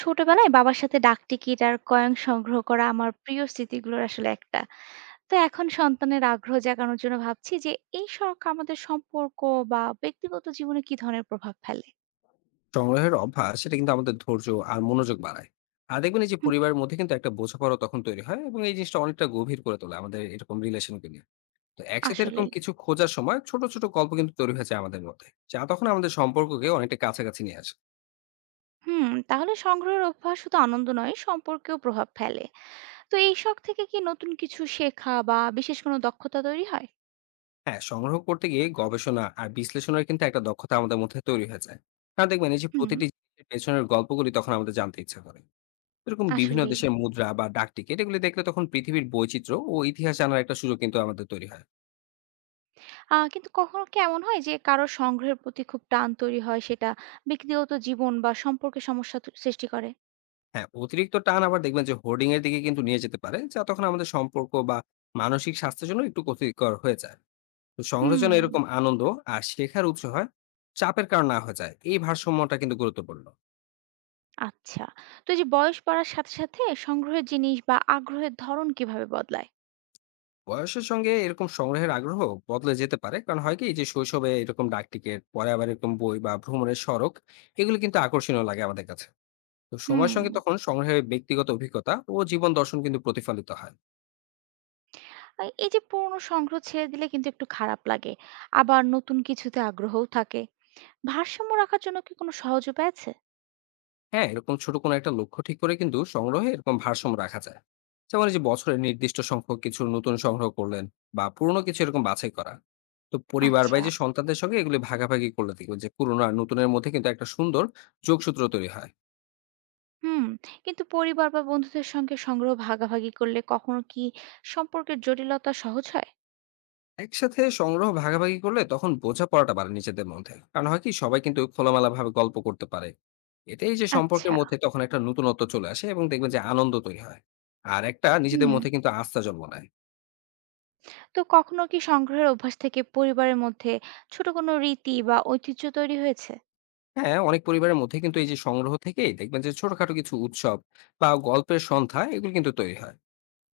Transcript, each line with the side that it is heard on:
right: ছোটবেলায় বাবার সাথে ডাকটিকিট আর কয়েন সংগ্রহ করা আমার প্রিয় স্মৃতিগুলোর আসলে একটা। তো এখন সন্তানের আগ্রহ জাগানোর জন্য ভাবছি যে এই শখ আমাদের সম্পর্ক বা ব্যক্তিগত জীবনে কি ধরনের প্রভাব ফেলে?
left: সংগ্রহের অভ্যাস সেটা কিন্তু আমাদের ধৈর্য আর মনোযোগ বাড়ায়। আর দেখবেন, এই যে
right: হুম।
left: পরিবারের মধ্যে কিন্তু একটা বোঝাপড়া তখন তৈরি হয়, এবং এই জিনিসটা অনেকটা গভীর করে তোলে আমাদের এরকম রিলেশনকে নিয়ে। তো একসাথে এরকম
right: আসলেই।
left: কিছু খোঁজার সময় ছোট ছোট গল্প কিন্তু তৈরি হয়েছে আমাদের মধ্যে, যা তখন আমাদের সম্পর্ককে অনেকটা কাছাকাছি নিয়ে আসে।
right: হুম, তাহলে সংগ্রহের অভ্যাস শুধু আনন্দ নয়, সম্পর্কেও প্রভাব ফেলে। তো এই শখ থেকে কি নতুন কিছু শেখা বা বিশেষ কোনো দক্ষতা তৈরি হয়?
left: হ্যাঁ, সংগ্রহ করতে গিয়ে গবেষণা আর বিশ্লেষণের কিন্তু একটা দক্ষতা আমাদের মধ্যে তৈরি হয়ে যায়। আর দেখবেন, এই যে
right: হুম।
left: প্রতিটি জিনিসের পেছনের গল্পগুলি তখন আমাদের জানতে ইচ্ছা করে। এরকম বিভিন্ন
right: আসলেই।
left: দেশের মুদ্রা বা ডাকটিকিট এগুলি দেখলে তখন পৃথিবীর বৈচিত্র্য ও ইতিহাস জানার একটা সুযোগ কিন্তু আমাদের তৈরি হয়।
right: কিন্তু কখনো কি এমন হয় যে কারো সংগ্রহের প্রতি খুব টান তৈরি হয় সেটা ব্যক্তিগত জীবন বা সম্পর্কে সমস্যা ত সৃষ্টি করে?
left: হ্যাঁ, অতিরিক্ত টান আবার দেখবেন যে হোর্ডিং এর দিকে কিন্তু নিয়ে যেতে পারে, যা তখন আমাদের সম্পর্ক বা মানসিক স্বাস্থ্যের জন্য একটু ক্ষতিকর হয়ে যায়। তো
right: হুম।
left: সংরচনা এরকম আনন্দ আর শেখার উৎস হয়, চাপের কারণ না হয়ে যায়। এই ভারসাম্যটা কিন্তু গুরুত্বপূর্ণ।
right: আচ্ছা। তো এই যে বয়স বাড়ার সাথে সাথে সংগ্রহের জিনিস বা আগ্রহের ধরন কিভাবে বদলায়?
left: বয়সের সঙ্গে এরকম সংগ্রহের আগ্রহ বদলে যেতে পারে। কারণ হয় কি যে শৈশবে এরকম ডাকটিকিট, পরে আবার এরকম বই বা ভ্রমণের সড়ক এগুলো কিন্তু আকর্ষণীয় লাগে আমাদের কাছে। তো
right: হুম।
left: সময়ের সঙ্গে তখন সংগ্রহের ব্যক্তিগত অভিজ্ঞতা ও জীবন দর্শন কিন্তু প্রতিফলিত হয়।
right: আর এই যে পুরনো সংগ্রহ ছেড়ে দিলে কিন্তু একটু খারাপ লাগে, আবার নতুন কিছুতে আগ্রহও থাকে। ভারসাম্য রাখার জন্য কি কোনো সহজ উপায় আছে?
left: হ্যাঁ, এরকম ছোট কোনো একটা লক্ষ্য ঠিক করে কিন্তু সংগ্রহে এরকম ভারসাম্য রাখা যায়। যেমন এই যে বছরের নির্দিষ্ট সংখ্যক কিছু নতুন সংগ্রহ করলেন বা পুরনো কিছু এরকম বাছাই করা। তো পরিবার বা
right: আচ্ছা।
left: এই যে সন্তানদের সঙ্গে এগুলি ভাগাভাগি করলে দেখবেন যে পুরনো আর নতুনের মধ্যে কিন্তু একটা সুন্দর যোগসূত্র তৈরি হয়।
right: হুম। কিন্তু পরিবার বা বন্ধুদের সঙ্গে সংগ্রহ ভাগাভাগি করলে কখনো কি সম্পর্কের জটিলতা সহজ হয়?
left: একসাথে সংগ্রহ ভাগাভাগি করলে তখন বোঝাপড়াটা বাড়ে নিজেদের মধ্যে, কারণ হয় কি সবাই কিন্তু খোলামেলা ভাবে গল্প করতে পারে। এতেই যে সম্পর্কের
right: আচ্ছা।
left: মধ্যে তখন একটা নতুনত্ব চলে আসে এবং দেখবেন যে আনন্দ তৈরি হয়। আর একটা নিজেদের
right: হুম।
left: মধ্যে কিন্তু আস্থা জন্ম নেয়।
right: তো কখনো কি সংগ্রহের অভ্যাস থেকে পরিবারের মধ্যে ছোট কোনো রীতি বা ঐতিহ্য তৈরি হয়েছে?
left: হ্যাঁ, অনেক পরিবারের মধ্যে কিন্তু এই যে সংগ্রহ থেকেই দেখবেন যে ছোটখাটো কিছু উৎসব বা গল্পের সন্ধ্যা এগুলো কিন্তু তৈরি হয়,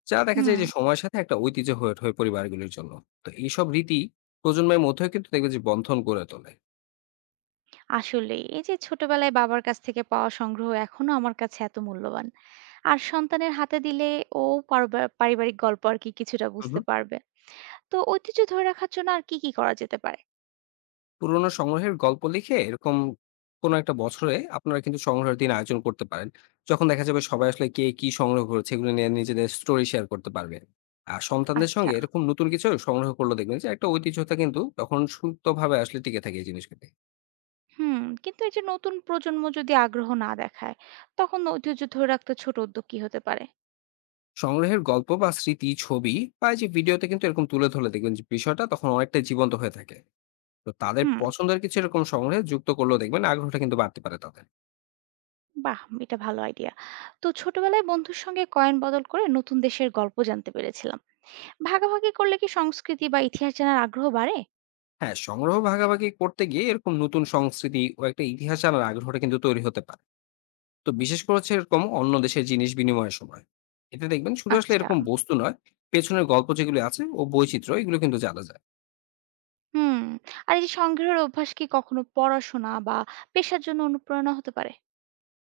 left: যা দেখা
right: হুম।
left: যায় যে সময়ের সাথে একটা ঐতিহ্য হয়ে ওঠে পরিবারগুলির জন্য। তো এইসব রীতি প্রজন্মের মধ্যেও কিন্তু দেখবেন যে বন্ধন গড়ে তোলে।
right: আসলেই, এই যে ছোটবেলায় বাবার কাছ থেকে পাওয়া সংগ্রহ এখনো আমার কাছে এত মূল্যবান। আর সন্তানের হাতে দিলে ও পারিবারিক গল্প আর কি কিছুটা
left: হুম
right: বুঝতে
left: হুম
right: পারবে। তো ঐতিহ্য ধরে রাখার জন্য আর কি, কি করা যেতে পারে?
left: পুরোনো সংগ্রহের গল্প লিখে এরকম কোনো একটা বছরে আপনারা কিন্তু সংগ্রহের দিন আয়োজন করতে পারেন, যখন দেখা যাবে সবাই আসলে কে কি সংগ্রহ করেছে এগুলো নিয়ে নিজেদের স্টোরি শেয়ার করতে পারবে। আর সন্তানদের
right: আচ্ছা,
left: সঙ্গে এরকম নতুন কিছু সংগ্রহ করলে দেখবেন যে একটা ঐতিহ্যতা কিন্তু তখন সুপ্তভাবে আসলে টিকে থাকে এই জিনিসগুলি।
right: হুম। কিন্তু এই যে নতুন প্রজন্ম যদি আগ্রহ না দেখায়, তখন ঐতিহ্য ধরে রাখতে ছোট উদ্যোগ কি হতে পারে?
left: সংগ্রহের গল্প বা স্মৃতি ছবি বা এই যে ভিডিওতে কিন্তু এরকম তুলে ধরলে দেখবেন যে বিষয়টা তখন অনেকটা জীবন্ত হয়ে থাকে। তো তাদের
right: হুম,
left: পছন্দের কিছু এরকম সংগ্রহে যুক্ত করলেও দেখবেন আগ্রহটা কিন্তু বাড়তে পারে তাদের।
right: বাহ! এটা ভালো আইডিয়া। তো ছোটবেলায় বন্ধুর সঙ্গে কয়েন বদল করে নতুন দেশের গল্প জানতে পেরেছিলাম। ভাগাভাগি করলে কি সংস্কৃতি বা ইতিহাস জানার আগ্রহ বাড়ে?
left: হ্যাঁ, সংগ্রহ ভাগাভাগি করতে গিয়ে এরকম নতুন সংস্কৃতি ও একটা ইতিহাস জানার আগ্রহটা কিন্তু তৈরি হতে পারে। তো বিশেষ করে হচ্ছে এরকম অন্য দেশের জিনিস বিনিময়ের সময় এতে দেখবেন শুধু আসলে
right: আচ্ছা।
left: এরকম বস্তু নয়, পেছনের গল্প যেগুলো আছে ও বৈচিত্র্য এগুলো কিন্তু জানা যায়।
right: হুম। আর এই যে সংগ্রহের অভ্যাস কি কখনো পড়াশোনা বা পেশার জন্য অনুপ্রেরণা হতে পারে?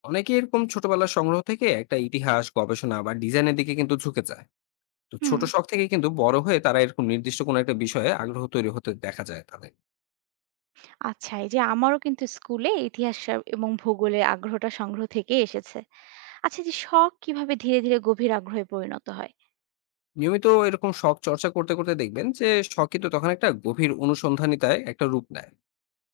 left: অনেকে এরকম ছোটবেলার সংগ্রহ থেকে একটা ইতিহাস গবেষণা বা ডিজাইনের দিকে কিন্তু ঝুঁকে যায়। তো
right: হুম।
left: ছোট শখ থেকে কিন্তু বড় হয়ে তারা এরকম নির্দিষ্ট কোনো একটা বিষয়ে আগ্রহ তৈরি হতে দেখা যায় তাদের।
right: আচ্ছা, এই যে আমারও কিন্তু স্কুলে ইতিহাস এবং ভূগোলের আগ্রহটা সংগ্রহ থেকেই এসেছে। আচ্ছা, এই যে শখ কিভাবে ধীরে, ধীরে গভীর আগ্রহে পরিণত হয়?
left: নিয়মিত এরকম শখ চর্চা করতে করতে দেখবেন যে শখ কিন্তু তখন একটা গভীর অনুসন্ধানিতায় একটা রূপ নেয়।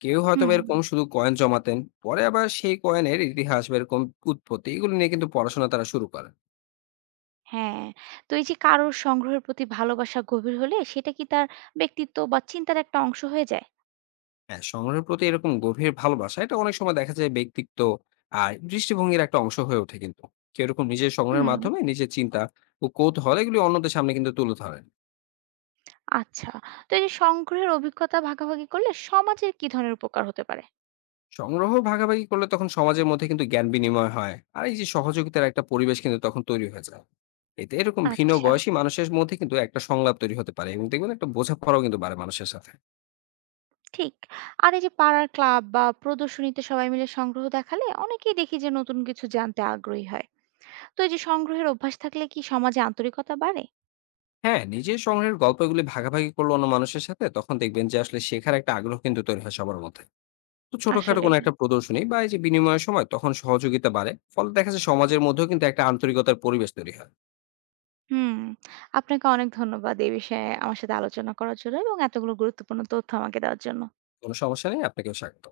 left: কেউ হয়তোবা
right: হুম,
left: এরকম শুধু কয়েন জমাতেন। পরে আবার সেই কয়েনের ইতিহাস বা এরকম উৎপত্তি এগুলো নিয়ে কিন্তু পড়াশোনা তারা শুরু করে।
right: হ্যাঁ। তো এই যে কারোর সংগ্রহের প্রতি ভালোবাসা গভীর হলে সেটা কি তার ব্যক্তিত্ব বা চিন্তার একটা অংশ হয়ে যায়?
left: হ্যাঁ, সংগ্রহের প্রতি এরকম গভীর ভালোবাসা এটা অনেক সময় দেখা যায় ব্যক্তিত্ব আর দৃষ্টিভঙ্গির একটা অংশ হয়ে ওঠে কিন্তু। কেউ এরকম নিজের সংগ্রহের
right: হুম,
left: মাধ্যমে নিজের চিন্তা ও কৌতূহল এগুলি অন্যদের সামনে কিন্তু তুলে ধরে।
right: আচ্ছা। তো এই যে সংগ্রহের অভিজ্ঞতা ভাগাভাগি করলে সমাজের কি ধরনের উপকার হতে পারে?
left: সংগ্রহ ভাগাভাগি করলে তখন সমাজের মধ্যে কিন্তু জ্ঞান বিনিময় হয়, আর এই যে সহযোগিতার একটা পরিবেশ কিন্তু তখন তৈরি হয়ে যায়। এতে এরকম ভিন্ন
right: আচ্ছা।
left: বয়সী মানুষের মধ্যে কিন্তু একটা সংলাপ তৈরি হতে পারে এবং দেখবেন একটা বোঝাপড়াও কিন্তু বাড়ে মানুষের সাথে।
right: ঠিক। আর এই যে পাড়ার ক্লাব বা প্রদর্শনীতে সবাই মিলে সংগ্রহ দেখালে অনেকেই দেখি যে নতুন কিছু জানতে আগ্রহী হয়। তো এই যে সংগ্রহের অভ্যাস থাকলে কি সমাজে আন্তরিকতা বাড়ে?
left: হ্যাঁ, নিজের সংগ্রহের গল্পগুলি ভাগাভাগি করলো অন্য মানুষের সাথে তখন দেখবেন যে আসলে শেখার একটা আগ্রহ কিন্তু তৈরি হয় সবার মধ্যে। তো ছোটখাটো কোনো
right: আসলেই।
left: একটা প্রদর্শনী বা এই যে বিনিময়ের সময় তখন সহযোগিতা বাড়ে, ফলে দেখা যায় সমাজের মধ্যেও কিন্তু একটা আন্তরিকতার পরিবেশ তৈরি হয়।
right: হুম। আপনাকে অনেক ধন্যবাদ এই বিষয়ে আমার সাথে আলোচনা করার জন্য এবং এতগুলো গুরুত্বপূর্ণ তথ্য আমাকে দেওয়ার জন্য।
left: কোনো সমস্যা নেই, আপনাকেও স্বাগত।